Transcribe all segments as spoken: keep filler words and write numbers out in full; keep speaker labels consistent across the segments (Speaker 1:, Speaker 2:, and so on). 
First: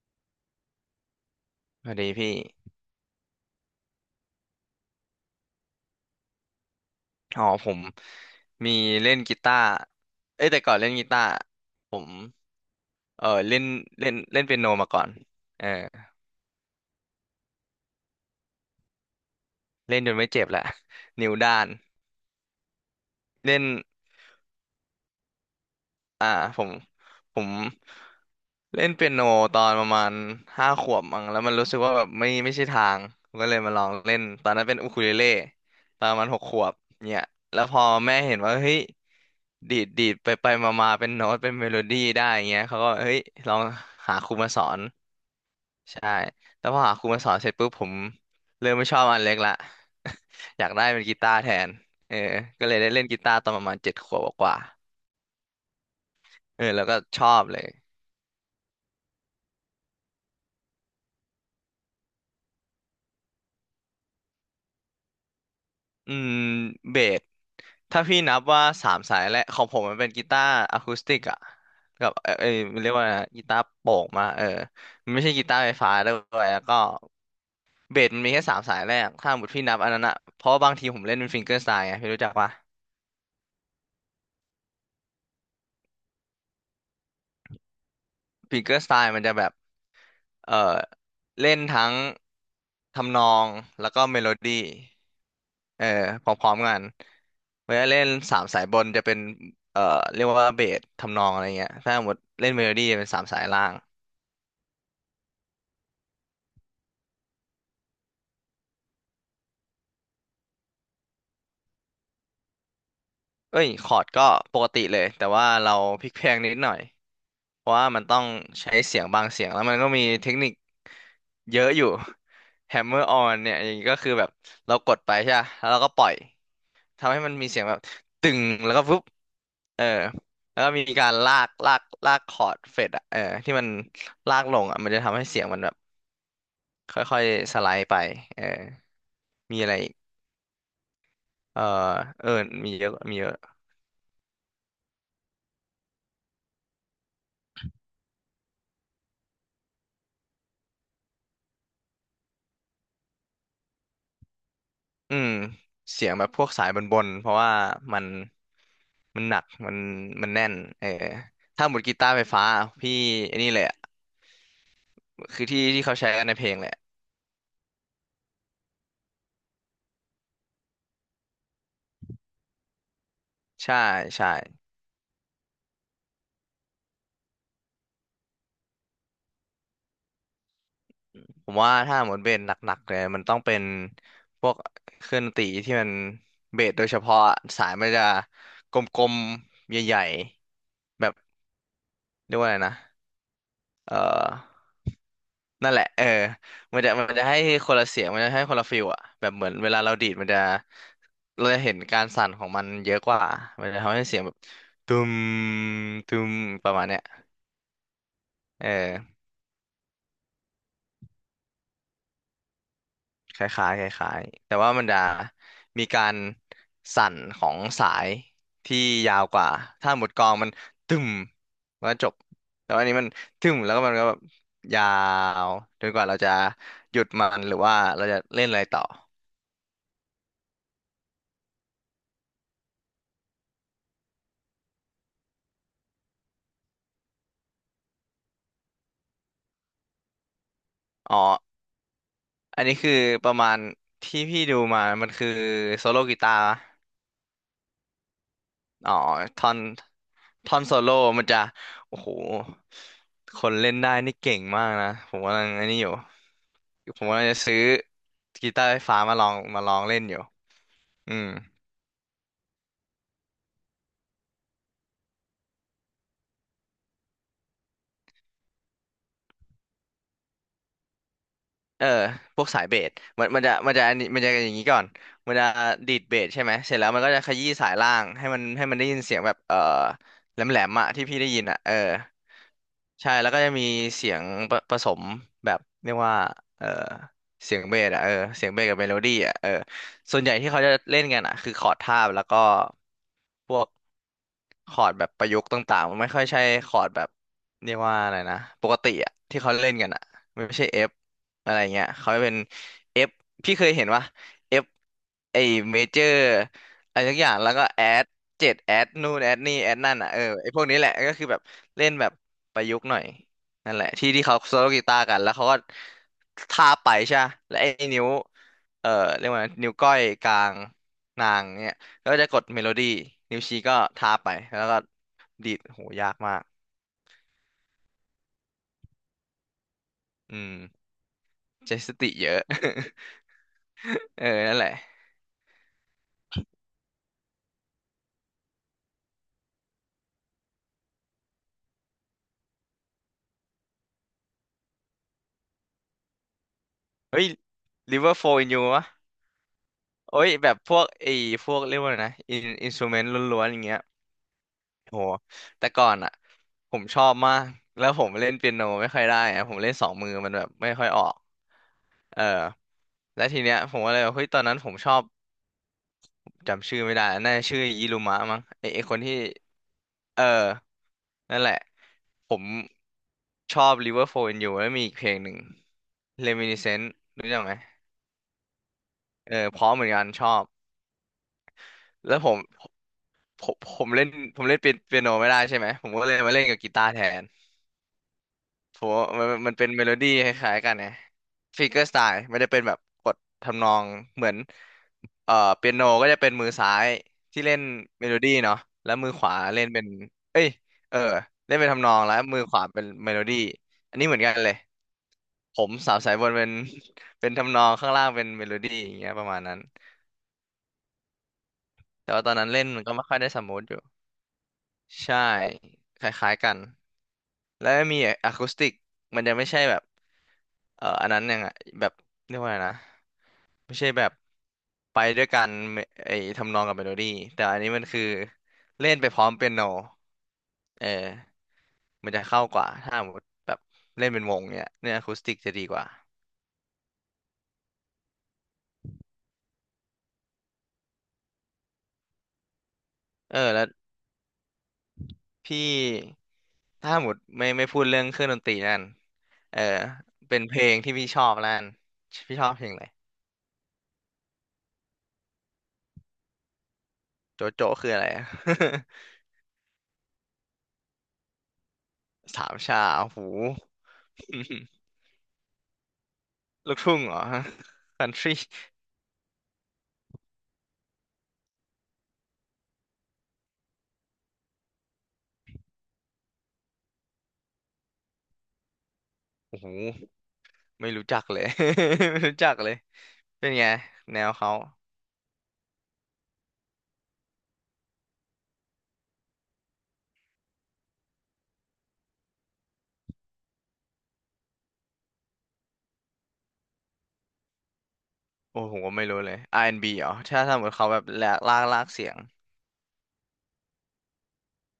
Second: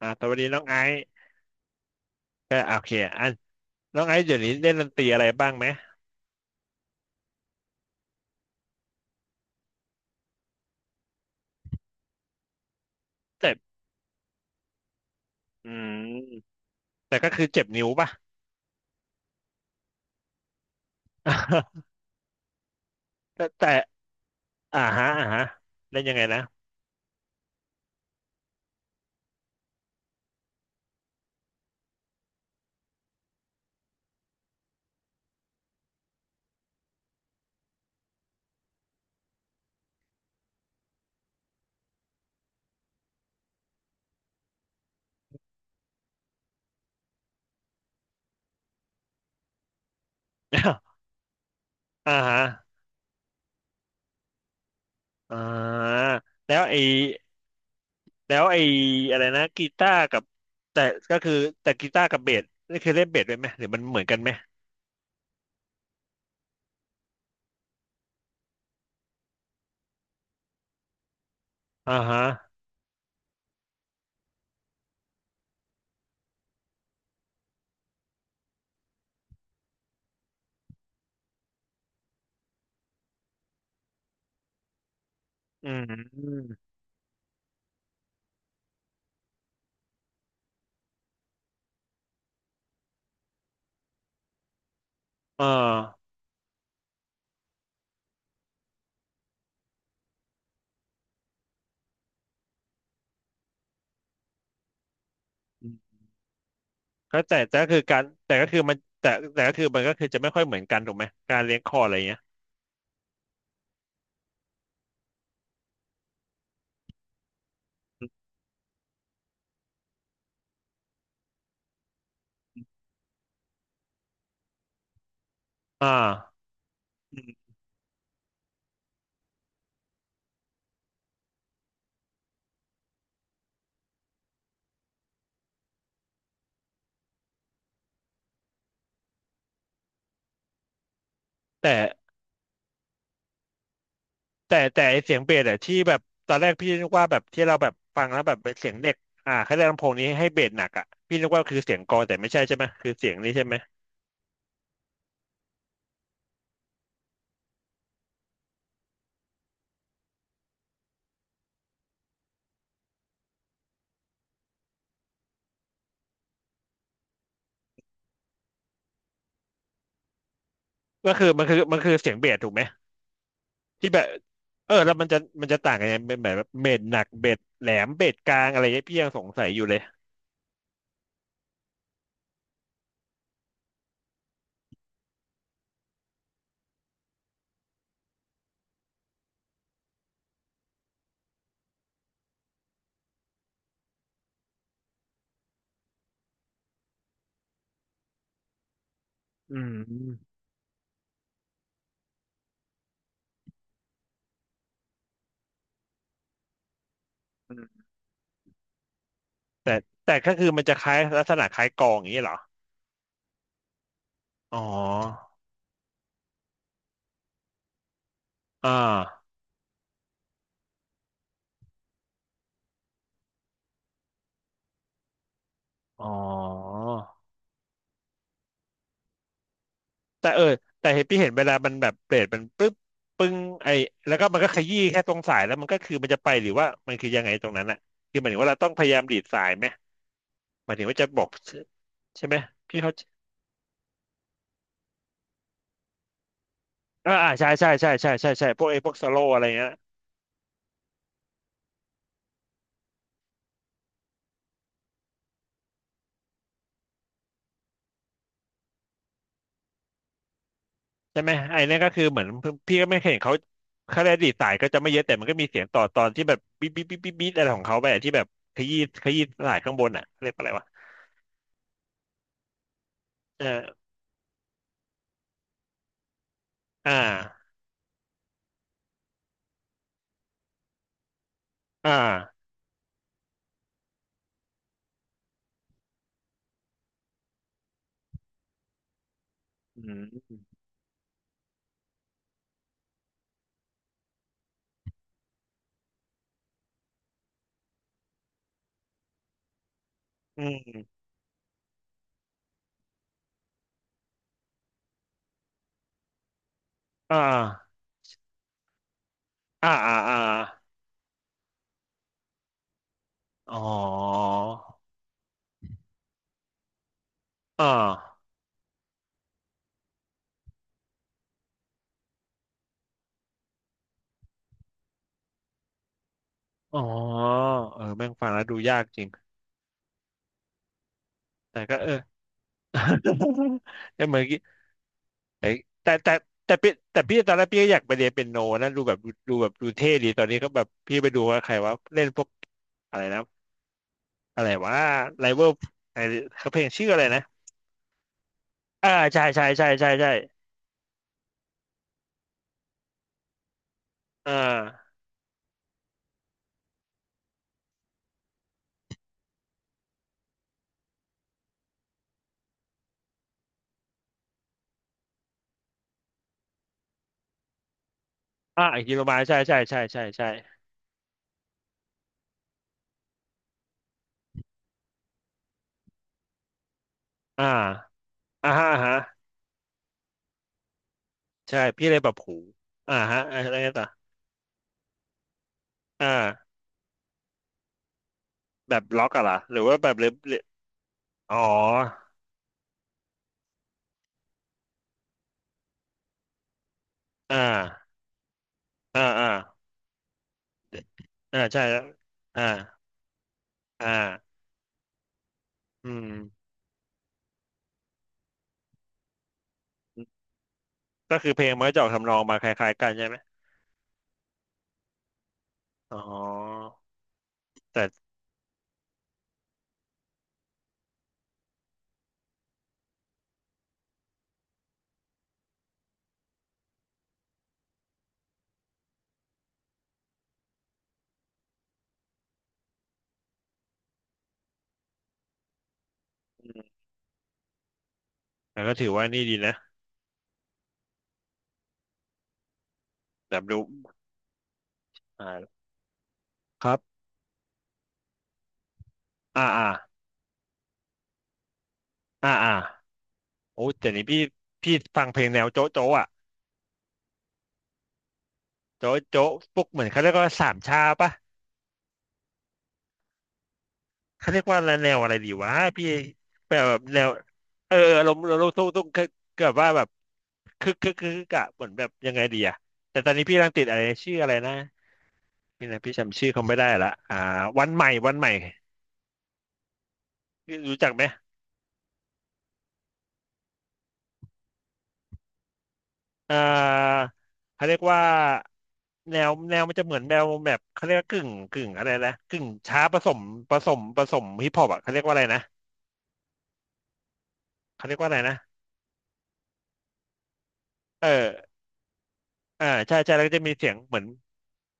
Speaker 1: อ่าสวัสดีน้องไอซ์
Speaker 2: สวัสดีพี่
Speaker 1: ก็อ่ะโอเคอันน้องไอซ์เดี๋ยวนี้เล่นดนตรีอะไรบ้างไหม
Speaker 2: อ๋อผมมีเล่นกีตาร์เอ้ยแต่ก่อนเล่นกีตาร์ผม เออ
Speaker 1: เจ็บ
Speaker 2: เล่นเล่นเล่นเปียโนมาก่อน เออ
Speaker 1: อืมแต่ก็คือเจ็บนิ้วป่ะ
Speaker 2: เล่นจนไม่เจ็บละ นิ้วด้าน
Speaker 1: แต่
Speaker 2: เล่น
Speaker 1: แต่อ่าฮะอ่าฮะเล่นยังไง
Speaker 2: อ่า
Speaker 1: นะ
Speaker 2: ผมผมเล่นเปียโนตอนประมาณห้าขวบมั้งแล้วมันรู้สึกว่าแบบไม่ไม่ใช่ทางผมก็เลยมาลองเล่นตอนนั้นเป็นอูคูเลเล่ตอนประมาณหกขวบเนี่ยแล้วพอแม่เห็นว่าเฮ้ยดีดดีดไปไปมามาเป็นโน้ตเป็นเมโลดี้ได้อย่างเงี้ยเขาก็เฮ้ยลองหาครูมาสอนใช่แล้วพอหาครูมาสอนเสร็จปุ๊บผมเริ่มไม่ชอบอันเล็กละ อยากได้เป็นกีตาร์แทน
Speaker 1: อ่า
Speaker 2: เออ
Speaker 1: ฮะ
Speaker 2: ก็เลยได้เล่นกีตาร์ตอนประมาณเจ็ดขวบกว่า
Speaker 1: อ่า
Speaker 2: ๆ
Speaker 1: แล้
Speaker 2: เอ
Speaker 1: ว
Speaker 2: อ
Speaker 1: ไอ
Speaker 2: แล้วก็ชอบเลย
Speaker 1: แล้วไออะไรนะกีตาร์กับแต่ก็คือแต่กีตาร์กับเบสนี่คือเล่นเบสด้วยไหมหรือมันเหมือนกันไหม
Speaker 2: อืมเบสถ้าพี่นับว่าสามสายแรกของผมมันเป็นกีตาร์อะคูสติกอะ
Speaker 1: อ่า
Speaker 2: กับ
Speaker 1: ฮะ
Speaker 2: เออเอยมันเรียกว่าอะไรนะกีตาร์โปร่งมาเออมันไม่ใช่กีตาร์ไฟฟ้าด้วยแล้วก็เบสมันมีแค่สามสายแรกถ้าหมดพี่นับอันนั้นอะเพราะว่าบางทีผมเล่นเป็นฟิงเกอร์สไตล์ไงพี่รู้จักปะ
Speaker 1: อืม
Speaker 2: ฟิงเกอร์สไตล์มันจะแบบเออเล่นทั้งทำนองแล้วก็เมโลดี้
Speaker 1: อ่า
Speaker 2: เออพร้อมๆกันเวลาเล่นสามสายบนจะเป็นเอ่อเรียกว่าเบสทำนองอะไรเงี้ยถ้าหมดเล่นเมโลดี้จะเป็นสามสายล่าง
Speaker 1: อืมก็แต่แต่ก็คือการแต่ก็คือมันแต่แต่ก็คือมันก็คือจะไม่ค่อยเหมือนกันถูกไหมการเลี้ยงคออะไรอย่างเงี้ย
Speaker 2: เอ้ยคอร์ดก็ปกติเลยแต่ว่าเราพลิกเพลงนิดหน่อยเพราะว่ามันต้องใช้เสียงบางเสียงแล้วมันก็มีเทคนิคเยอะอยู่ hammer on เนี่ยอย่างนี้ก็คือแบบเรากดไปใช่ปะแล้วเรา
Speaker 1: อ่า
Speaker 2: ก็ปล่อยทำให้มันมีเสียงแบบตึงแล้วก็ปุ๊บเออแล้วก็มีการลากลากลากคอร์ดเฟดอะเออที่มันลากลงอะมันจะทำให้เสียงมันแบบ ค่อยๆสไลด์ไปเออมีอะไรอีกเออ
Speaker 1: แต่
Speaker 2: เออมีเยอะมีเยอะ
Speaker 1: แต่แต่ไอ้เสียงเบสอะที่แบบตอนแรกพี่นึกว่าแบบที่เราแบบฟังแล้วแบบเป็นเสียงเด็กอ่าเขาเรียกลำโพงนี้ให้เบสหนักอ่ะพี่นึกว่าคือเสียงกลองแต่ไม่ใช่ใช่ไหมคือเสียงนี้ใช่ไหม
Speaker 2: อืมเสียงแบบพวกสายบนๆเพราะว่ามันมันหนักมันมันแน่นเออถ้าหมดกีตาร์ไฟฟ้าพี่ไอันนี้เลยอะคือที่ที่เขาใช้กันในเพลงแหละ
Speaker 1: ก็คือมันคือมันคือเสียงเบสถูกไหม
Speaker 2: ใช่
Speaker 1: ที่แบบ
Speaker 2: ใช่
Speaker 1: เออแล้วมันจะมันจะต่างกันยังไงเป็นแบบเบสหนักเบสแหลมเบสกลางอะไรเงี้ยพี่ยังสงสัยอยู่เลย
Speaker 2: ผมว่าถ้าหมดเบสหนักๆเลยมันต้องเป็นพวกเครื่องดนตรีที่มันเบสโดยเฉพาะอะสายมันจะกลมๆใหญ่ๆแบบเรียกว่าอะไรนะเออ นั่นแหละเออมันจะมันจะให้คนละเสียงมันจะให้คนละฟิลอะแบบเหมือ
Speaker 1: อื
Speaker 2: นเวลาเราดีดมัน
Speaker 1: ม
Speaker 2: จะเราจะเห็นการสั่นของมันเยอะกว่ามันจะทำให้เสียงแบบตุมตุมประมาณเนี้ย
Speaker 1: อืม
Speaker 2: เออ
Speaker 1: แต่แต่ก็คือมันจะคล้ายลักษณะคล้ายกลองอย่างนี้เหรอ
Speaker 2: คล้ายๆคล้ายๆแต่
Speaker 1: อ๋
Speaker 2: ว่ามันจะ
Speaker 1: อ
Speaker 2: มีการสั่นของสาย
Speaker 1: อ่
Speaker 2: ที่ยาว
Speaker 1: า
Speaker 2: กว่า ถ้าหมดกลองมันตึมมันก็จบแต่ว่าอันนี้มันตึมแล้วก็มันก็แบบยาวจนก
Speaker 1: อ๋
Speaker 2: ว่า
Speaker 1: อ
Speaker 2: เราจะหยุดมันหรือว่าเราจะเล่นอะไรต่อ
Speaker 1: แต่เออแต่เห็นพี่เห็นเวลามันแบบเบรดมันปึ๊บปึ้งไอแล้วก็มันก็ขยี้แค่ตรงสายแล้วมันก็คือมันจะไปหรือว่ามันคือยังไงตรงนั้นอะคือหมายถึงว่าเราต้องพยายามดีดสายไหมหมายถึงว่าจะ
Speaker 2: อ๋อ
Speaker 1: บอกใช่ไหม
Speaker 2: อันนี้
Speaker 1: พี่
Speaker 2: คื
Speaker 1: เขา
Speaker 2: อประมาณที่พี่ดูมามันคือโซโลกีตาร์
Speaker 1: อ่าอ่าใช่ใช่ใช่ใช่ใช่ใช่พวกไอพ
Speaker 2: อ๋
Speaker 1: ว
Speaker 2: อ
Speaker 1: กสโลอะไร
Speaker 2: ท่อน
Speaker 1: เงี้ย
Speaker 2: ท่อนโซโล่มันจะ โอ้โห คนเล่นได้นี่เก่งมากนะ ผมกำลังอันนี้อยู่ ผมกำลังจะซื้อกีตาร์ไฟฟ้ามาลองมาลองเล่นอยู่อื
Speaker 1: ใช่
Speaker 2: ม
Speaker 1: ไหมไอเนี่นก็คือเหมือนพี่ก็ไม่เคยเห็นเขาเขาได้ดีดสายก็จะไม่เยอะแต่มันก็มีเสียงต่อตอนที่แบบบีบบีบบีบบีบอะไรของเขาไปอะที่แบบขยี้ขยี้สายข้างบนอะเรียกว่าอะไรวะ
Speaker 2: เออพวกสายเบสมันมั
Speaker 1: เอ
Speaker 2: น
Speaker 1: อ
Speaker 2: จะมันจะอันนี้มันจะอย่างนี้ก่อนมันจะดีดเบสใช่ไหมเสร็จแล้
Speaker 1: อ่
Speaker 2: วมันก็จะข
Speaker 1: า
Speaker 2: ยี้สายล่างให้มันให้มันได้ยินเสียงแบบเออแหลมแหลมอะที่พี่ได้ยินอะเออ
Speaker 1: อ่า
Speaker 2: ใช่แล้วก็จะมีเสียงผผสมแบบเรียกว่าเออเสียงเบสอะเออเสียงเบสกับเมโลดี้อะเออส่วนใหญ่ที่เขาจะเล่นกันอะคือคอร์ดทาบแล้วก็ พวกคอร์ดแบบประยุกต์ต่างๆมันไม่ค่อยใช่คอร์ดแบบเรียกว่าอะไรนะปกติอะที่เขาเล่นกันอะ
Speaker 1: อื
Speaker 2: มันไม่ใช่ F
Speaker 1: ม
Speaker 2: อะไรเงี้ยเขาเป็น F พี่เคยเห็นว่า F ไอเมเจอร์อะไรทุ
Speaker 1: อ่า
Speaker 2: กอย่างแล้วก็แอดเจ็ดแอดนู่นแอดนี่
Speaker 1: อ่า
Speaker 2: แอด
Speaker 1: อ่า
Speaker 2: นั่นอะ
Speaker 1: อ่า
Speaker 2: เออไอพวกนี้แหละก็คือแบบเล่นแบบประยุกต์หน่อย
Speaker 1: อ๋อ
Speaker 2: นั่นแหละที่ที่เขาโซโลกีตาร์กันแล้วเขาก็ทาบไปใช่ปะแล้วไอ
Speaker 1: อ่า
Speaker 2: นิ้วเอ่อเรียกว่านิ้วก้อยกลางนางเนี่ย แล้วก็จะกดเมโลดี้นิ้วชี้ก็ทาไปแล้วก็ดีดโหยากมาก
Speaker 1: อ๋อเออแม่งฟังแล้วดูยากจริง
Speaker 2: อืม
Speaker 1: แต่ก็
Speaker 2: ใช้
Speaker 1: เอ
Speaker 2: ส
Speaker 1: อ
Speaker 2: ติเยอะ
Speaker 1: แต่ เหมือ
Speaker 2: เอ
Speaker 1: น
Speaker 2: อ
Speaker 1: กี้
Speaker 2: นั่นแหละ
Speaker 1: เอ้ยแต่แต่แต่พี่แต่พี่ตอนแรกพี่ก็อยากไปเรียนเปียโนนะดูแบบดูแบบดูเท่ดีตอนนี้ก็แบบพี่ไปดูว่าใครว่าเล่นพวกอะไรนะอะไรว่าไลเวอร์ไอเขาเพลงชื่ออะไรนะ
Speaker 2: เฮ้ย River Flow in You วะ
Speaker 1: อ่าใช่ใช่ใช่ใช่ใช่
Speaker 2: โอ้ยแบบพวกไอ้พวกเรียกว่าอะไรนะอินอินสตูเมนต์ล้วนๆอย่างเงี้ย
Speaker 1: อ่า
Speaker 2: โหแต่ก่อนอ่ะผมชอบมากแล้วผมเล่นเปียโนไม่ค่อยได้อะผมเล่นสองมือมันแบบไม่ค่อยออกเออแล้วทีเนี้ยผมก็เลยวบบเฮ้ยตอนนั้นผมชอบจำชื่อไม่ได้น่าจะชื่อยิรุมะมั้ง
Speaker 1: อ่า
Speaker 2: ไอ้
Speaker 1: อิ
Speaker 2: ไอ้
Speaker 1: คิ
Speaker 2: คน
Speaker 1: โร
Speaker 2: ที่
Speaker 1: มาใช่ใช่ใช่ใช่
Speaker 2: เออ
Speaker 1: ใช่
Speaker 2: นั่นแหละ ผมชอบ Liverpool and You แล้วมีอีกเพลงหนึ่ง Reminiscence รู้จัก
Speaker 1: อ่า
Speaker 2: ไหม
Speaker 1: อ่าฮะอ่าฮะ
Speaker 2: เออเพราะเหมือนกันชอบ
Speaker 1: ใช่พี่เลยแบ
Speaker 2: แล้
Speaker 1: บ
Speaker 2: วผ
Speaker 1: หู
Speaker 2: ม
Speaker 1: อ่าฮะ
Speaker 2: ผ
Speaker 1: อะไร
Speaker 2: มผ
Speaker 1: ต่อ
Speaker 2: มเล่นผมเล่นเปียเปียโนไม่ได้ใช่ไหม ผมก็
Speaker 1: อ่า
Speaker 2: เลยมาเล่นกับกีตาร์แทน
Speaker 1: แบ
Speaker 2: ผ
Speaker 1: บ
Speaker 2: มว่า
Speaker 1: ล็อกอะ
Speaker 2: มั
Speaker 1: เห
Speaker 2: น
Speaker 1: รอ
Speaker 2: มั
Speaker 1: ห
Speaker 2: น
Speaker 1: รือ
Speaker 2: เป็น
Speaker 1: ว่า
Speaker 2: เม
Speaker 1: แบ
Speaker 2: โล
Speaker 1: บเ
Speaker 2: ดี้ค
Speaker 1: ล็บ
Speaker 2: ล้ายๆกันไง
Speaker 1: อ๋อ
Speaker 2: Finger Style ไม่ได้เป็นแบบกดทำนองเหมือนเอ่อเปียโนก็จะเป็นมือซ้าย
Speaker 1: อ่า
Speaker 2: ที่เล่นเมโลดี้เนาะแล้ว
Speaker 1: อ่า
Speaker 2: มือข
Speaker 1: อ่า
Speaker 2: วาเล่นเป็น เอ้ย เออ
Speaker 1: อ่า
Speaker 2: เล่น
Speaker 1: ใช่
Speaker 2: เป็น
Speaker 1: แล้ว
Speaker 2: ทำนองแล้วมื
Speaker 1: อ่า
Speaker 2: อขวาเป็นเมโลดี้
Speaker 1: อ่
Speaker 2: อันนี้เหมือนกัน
Speaker 1: า
Speaker 2: เลย ผมสา
Speaker 1: อื
Speaker 2: ว
Speaker 1: ม
Speaker 2: สายบนเป็นเป็นทำนองข้างล่างเป็นเมโลดี้อย่างเงี้ยประมาณนั้น
Speaker 1: ก็คือเพลงมันก็จะออกทำน
Speaker 2: แต่
Speaker 1: อง
Speaker 2: ว่าตอ
Speaker 1: มา
Speaker 2: น
Speaker 1: ค
Speaker 2: นั้นเล่น
Speaker 1: ล้ายๆ
Speaker 2: มัน
Speaker 1: กัน
Speaker 2: ก็ไม่
Speaker 1: ใช่
Speaker 2: ค่
Speaker 1: ไหม
Speaker 2: อยได้สมูทอยู่ใช่
Speaker 1: อ๋
Speaker 2: คล้ายๆกัน
Speaker 1: อ
Speaker 2: แล้ว
Speaker 1: แต่
Speaker 2: มีอะคูสติกมันจะไม่ใช่แบบเอ่ออันนั้นยังไงแบบเรียกว่าอะไงนะไม่ใช่แบบไปด้วยกันเมไอ้ทำนองกับเมโลดี้แต่อันนี้มันคือเล่นไปพร้อมเปียโนเออมันจะเข้ากว่าถ้าสมมติแบบเล่นเป็นวงเนี่ยเนี่ยอะคูสติกจะดีกว่า
Speaker 1: อืมแต่ก็ถือว่านี่ดีนะแบ
Speaker 2: เออ
Speaker 1: บรู้
Speaker 2: แล้ว
Speaker 1: อ่า
Speaker 2: พี่
Speaker 1: ครั
Speaker 2: ถ้า
Speaker 1: บ
Speaker 2: หมดไม่ไม่พูดเรื่องเครื่องดนตรีนั่น
Speaker 1: อ่า
Speaker 2: เออ
Speaker 1: อ่า
Speaker 2: เป็นเพลงที่พี่ชอบแล้วกัน
Speaker 1: อ่า
Speaker 2: พี่ชอ
Speaker 1: อ่า
Speaker 2: บเพลงอะไร
Speaker 1: โอ้แต่นี้พี่พี่ฟังเพลงแนวโจ๊ะโจ๊ะอ่ะ
Speaker 2: โจโจ้คืออะไรอะ
Speaker 1: โจ๊ะโจ๊ะพวกเหมือนเขาเรียกว่าสามชาปะ
Speaker 2: สามชาโอ้โห
Speaker 1: เขาเรียกว่าอะไร แนวอะไรดีวะพี่แบ
Speaker 2: ลูก
Speaker 1: บ
Speaker 2: ทุ่
Speaker 1: แน
Speaker 2: ง
Speaker 1: ว
Speaker 2: เหรอ
Speaker 1: เอออา
Speaker 2: คั
Speaker 1: ร
Speaker 2: น
Speaker 1: ม
Speaker 2: ทรี
Speaker 1: ลมณ์ตุ้งตุ้งคือแบบว่าแบบคึกคึกคึกคึกอะเหมือนแบบยังไงดีอะแต่ตอนนี้พี่กำลังติดอะไรชื่ออะไรนะพี่นะพี่จำชื่อเขาไม่ได้ละอ่าวันใหม่วันใหม่
Speaker 2: โอ้โห
Speaker 1: พี่รู้จั
Speaker 2: ไม่
Speaker 1: กไหม
Speaker 2: รู้จักเลย ไม่รู้จักเลยเป็นไงแนวเขา
Speaker 1: อ่าเขาเรียกว่าแนวแนวมันจะเหมือนแนวแบบเขาเรียกว่ากึ่งกึ่งอะไรนะกึ่งช้าผสมผสมผสมฮิปฮอปอะเขาเรียกว่าอะไรนะเขาเรียกว่าอะไรนะ
Speaker 2: โอ้โหไม่รู้เลย อาร์ แอนด์ บี เหรอถ้าสมมติเขาแบ
Speaker 1: เอ
Speaker 2: บ
Speaker 1: อ
Speaker 2: แหลกลากลากเสียง
Speaker 1: อ่าใช่ใช่แล้วก็จะมีเสียงเหมือน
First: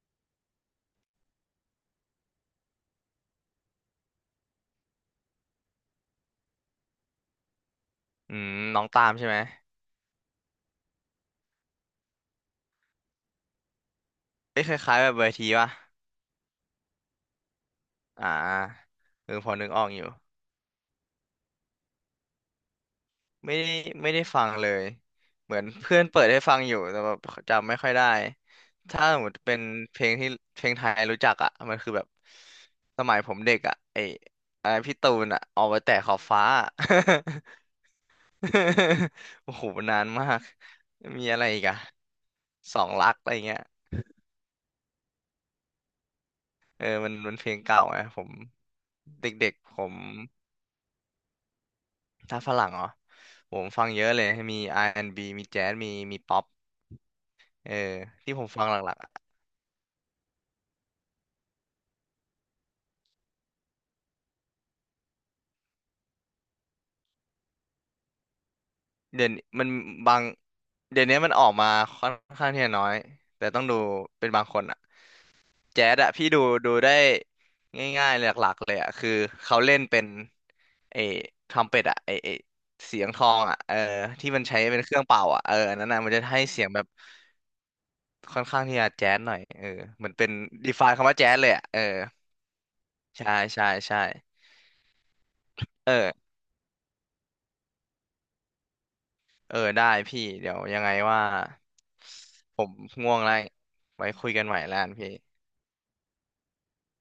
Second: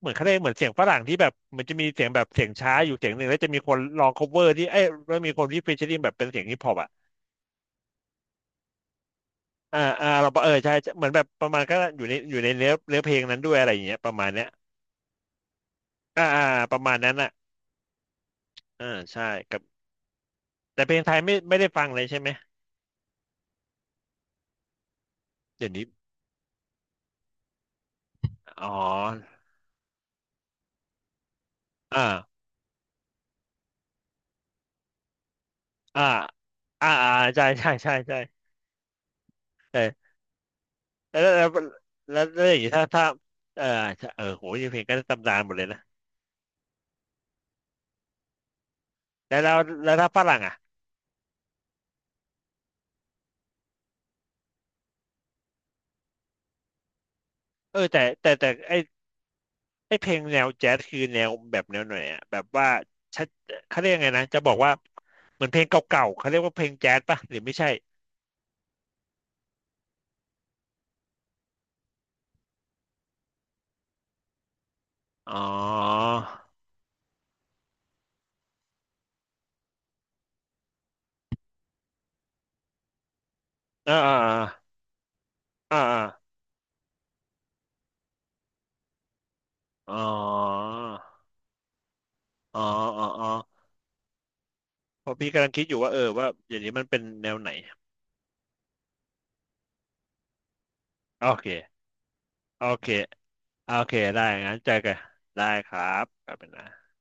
Speaker 1: เหมือนเขาเรียกเหมือนเสียงฝรั่งที่แบบมันจะมีเสียงแบบเสียงช้าอยู่เสียงหนึ่งแล้วจะมีคนลอง cover ที่เอ้ยแล้วมีคนที่ featuring แบบเป็นเสียงฮิปฮอปอ่ะ
Speaker 2: อืมน้องตามใช่ไหม
Speaker 1: อ่าอ่าเราเออใช่ใช่เหมือนแบบประมาณก็อยู่ในอยู่ในเนื้อเนื้อเพลงนั้นด้วยอะไรอย่างเงี้ยประมาณเนี้ย
Speaker 2: เอ้ยคล้ายๆแบบเวทีป่ะ
Speaker 1: อ่าอ่าประมาณนั้นอ่ะ
Speaker 2: อ่
Speaker 1: อ่า
Speaker 2: า
Speaker 1: ใช่
Speaker 2: เออพอ
Speaker 1: กับ
Speaker 2: นึกออกอยู่
Speaker 1: แต่เพลงไทยไม่ไม่ได้ฟังเลยใช่ไหม
Speaker 2: ไม่ได้ไม่ได้ฟังเลยเหมือน
Speaker 1: เดี๋ยวนี้
Speaker 2: เพื่อนเปิดให้ฟังอยู่แต่แบบจำไม่ค่อยได้
Speaker 1: อ๋อ
Speaker 2: ถ้าสมมติเป็นเพลงที่เพลงไทยรู้จักอ่ะมันคือ
Speaker 1: อ่า
Speaker 2: แบบสมัยผมเด็กอ่ะไออะไรพี่ตูนอ่ะออกไปแต่
Speaker 1: อ่า
Speaker 2: ขอบฟ้าอะ
Speaker 1: อ่าอ่าใช่ใช่ใช่ใช่
Speaker 2: โอ้โหนานมาก
Speaker 1: เออ
Speaker 2: มีอะ
Speaker 1: แล้
Speaker 2: ไร
Speaker 1: ว
Speaker 2: อี
Speaker 1: แล้ว
Speaker 2: กอ่ะ
Speaker 1: แล้วแล้วอย่างนี้
Speaker 2: สอ
Speaker 1: ถ้า
Speaker 2: ง
Speaker 1: ถ้า
Speaker 2: รักอะไรเงี้
Speaker 1: เอ
Speaker 2: ย
Speaker 1: อเออโหยงเพลงก็ตำนานหมดเลยนะ
Speaker 2: เออมันมันเพลงเก่าไงผมเ
Speaker 1: แล้ว
Speaker 2: ด็
Speaker 1: แล้
Speaker 2: ก
Speaker 1: ว
Speaker 2: ๆผ
Speaker 1: แล้
Speaker 2: ม
Speaker 1: วถ้าฝรั่งอ่ะ
Speaker 2: ถ้าฝรั่งเหรอผมฟังเยอะเลยมีอาร์แอนด์บ b มีแจ๊สมีมีป๊อปเอ
Speaker 1: เออ
Speaker 2: อ
Speaker 1: แต่แต่
Speaker 2: ที่ผ
Speaker 1: แต่
Speaker 2: มฟัง
Speaker 1: ไอ
Speaker 2: หลักๆอะ
Speaker 1: ไอเพลงแนวแจ๊สคือแนวแบบแนวไหนอ่ะแบบว่าชัดเขาเรียกไงนะจะบอกว่าเหมือนเพลงเก่าๆเขาเรียกว่าเพลงแจ๊สป่ะหรือไม่ใช่
Speaker 2: เดี๋ยวนี้มันบางเดี๋ยวนี้มันออกมาค่อนข้างที่จะน้อยแต่ต้องดูเป็นบางคนอะ
Speaker 1: อ๋อ
Speaker 2: แจ๊ดอะพี่ดูดูได้ง่ายๆหลักๆเลยอะคือเขาเล่นเป็นไอ้ทรัมเป็ตอะไอ้ไอ้เสียงทองอะเออ
Speaker 1: อ่าอ่า
Speaker 2: ที่มันใช้เป็นเครื่องเป่าอะเอออั
Speaker 1: อ่า
Speaker 2: นนั้น
Speaker 1: อา
Speaker 2: อะมันจะให้เสียงแบบค่อนข้างที่จะแจ๊ดหน่อยเออ
Speaker 1: อ๋อ
Speaker 2: เหมือนเป็นดีฟายคำว่าแจ๊ดเลยอะเออ
Speaker 1: อ๋ออ๋ออ๋อ
Speaker 2: ใช่ใช่ใช่
Speaker 1: เพราะพี่กำลังคิดอยู่
Speaker 2: เอ
Speaker 1: ว่าเออ
Speaker 2: อ
Speaker 1: ว่าอย่างนี้มันเป็นแนวไหน
Speaker 2: เออได้พี่เดี๋ยวยังไงว่า
Speaker 1: โอเค
Speaker 2: ผ
Speaker 1: โอ
Speaker 2: ม
Speaker 1: เค
Speaker 2: ง่วงแล้ว
Speaker 1: โอเค
Speaker 2: ไว้
Speaker 1: ได้
Speaker 2: คุยกัน
Speaker 1: งั้
Speaker 2: ให
Speaker 1: น
Speaker 2: ม่
Speaker 1: เจอ
Speaker 2: แล้วกัน
Speaker 1: กัน
Speaker 2: พี่
Speaker 1: ได้ครับขอบคุณนะ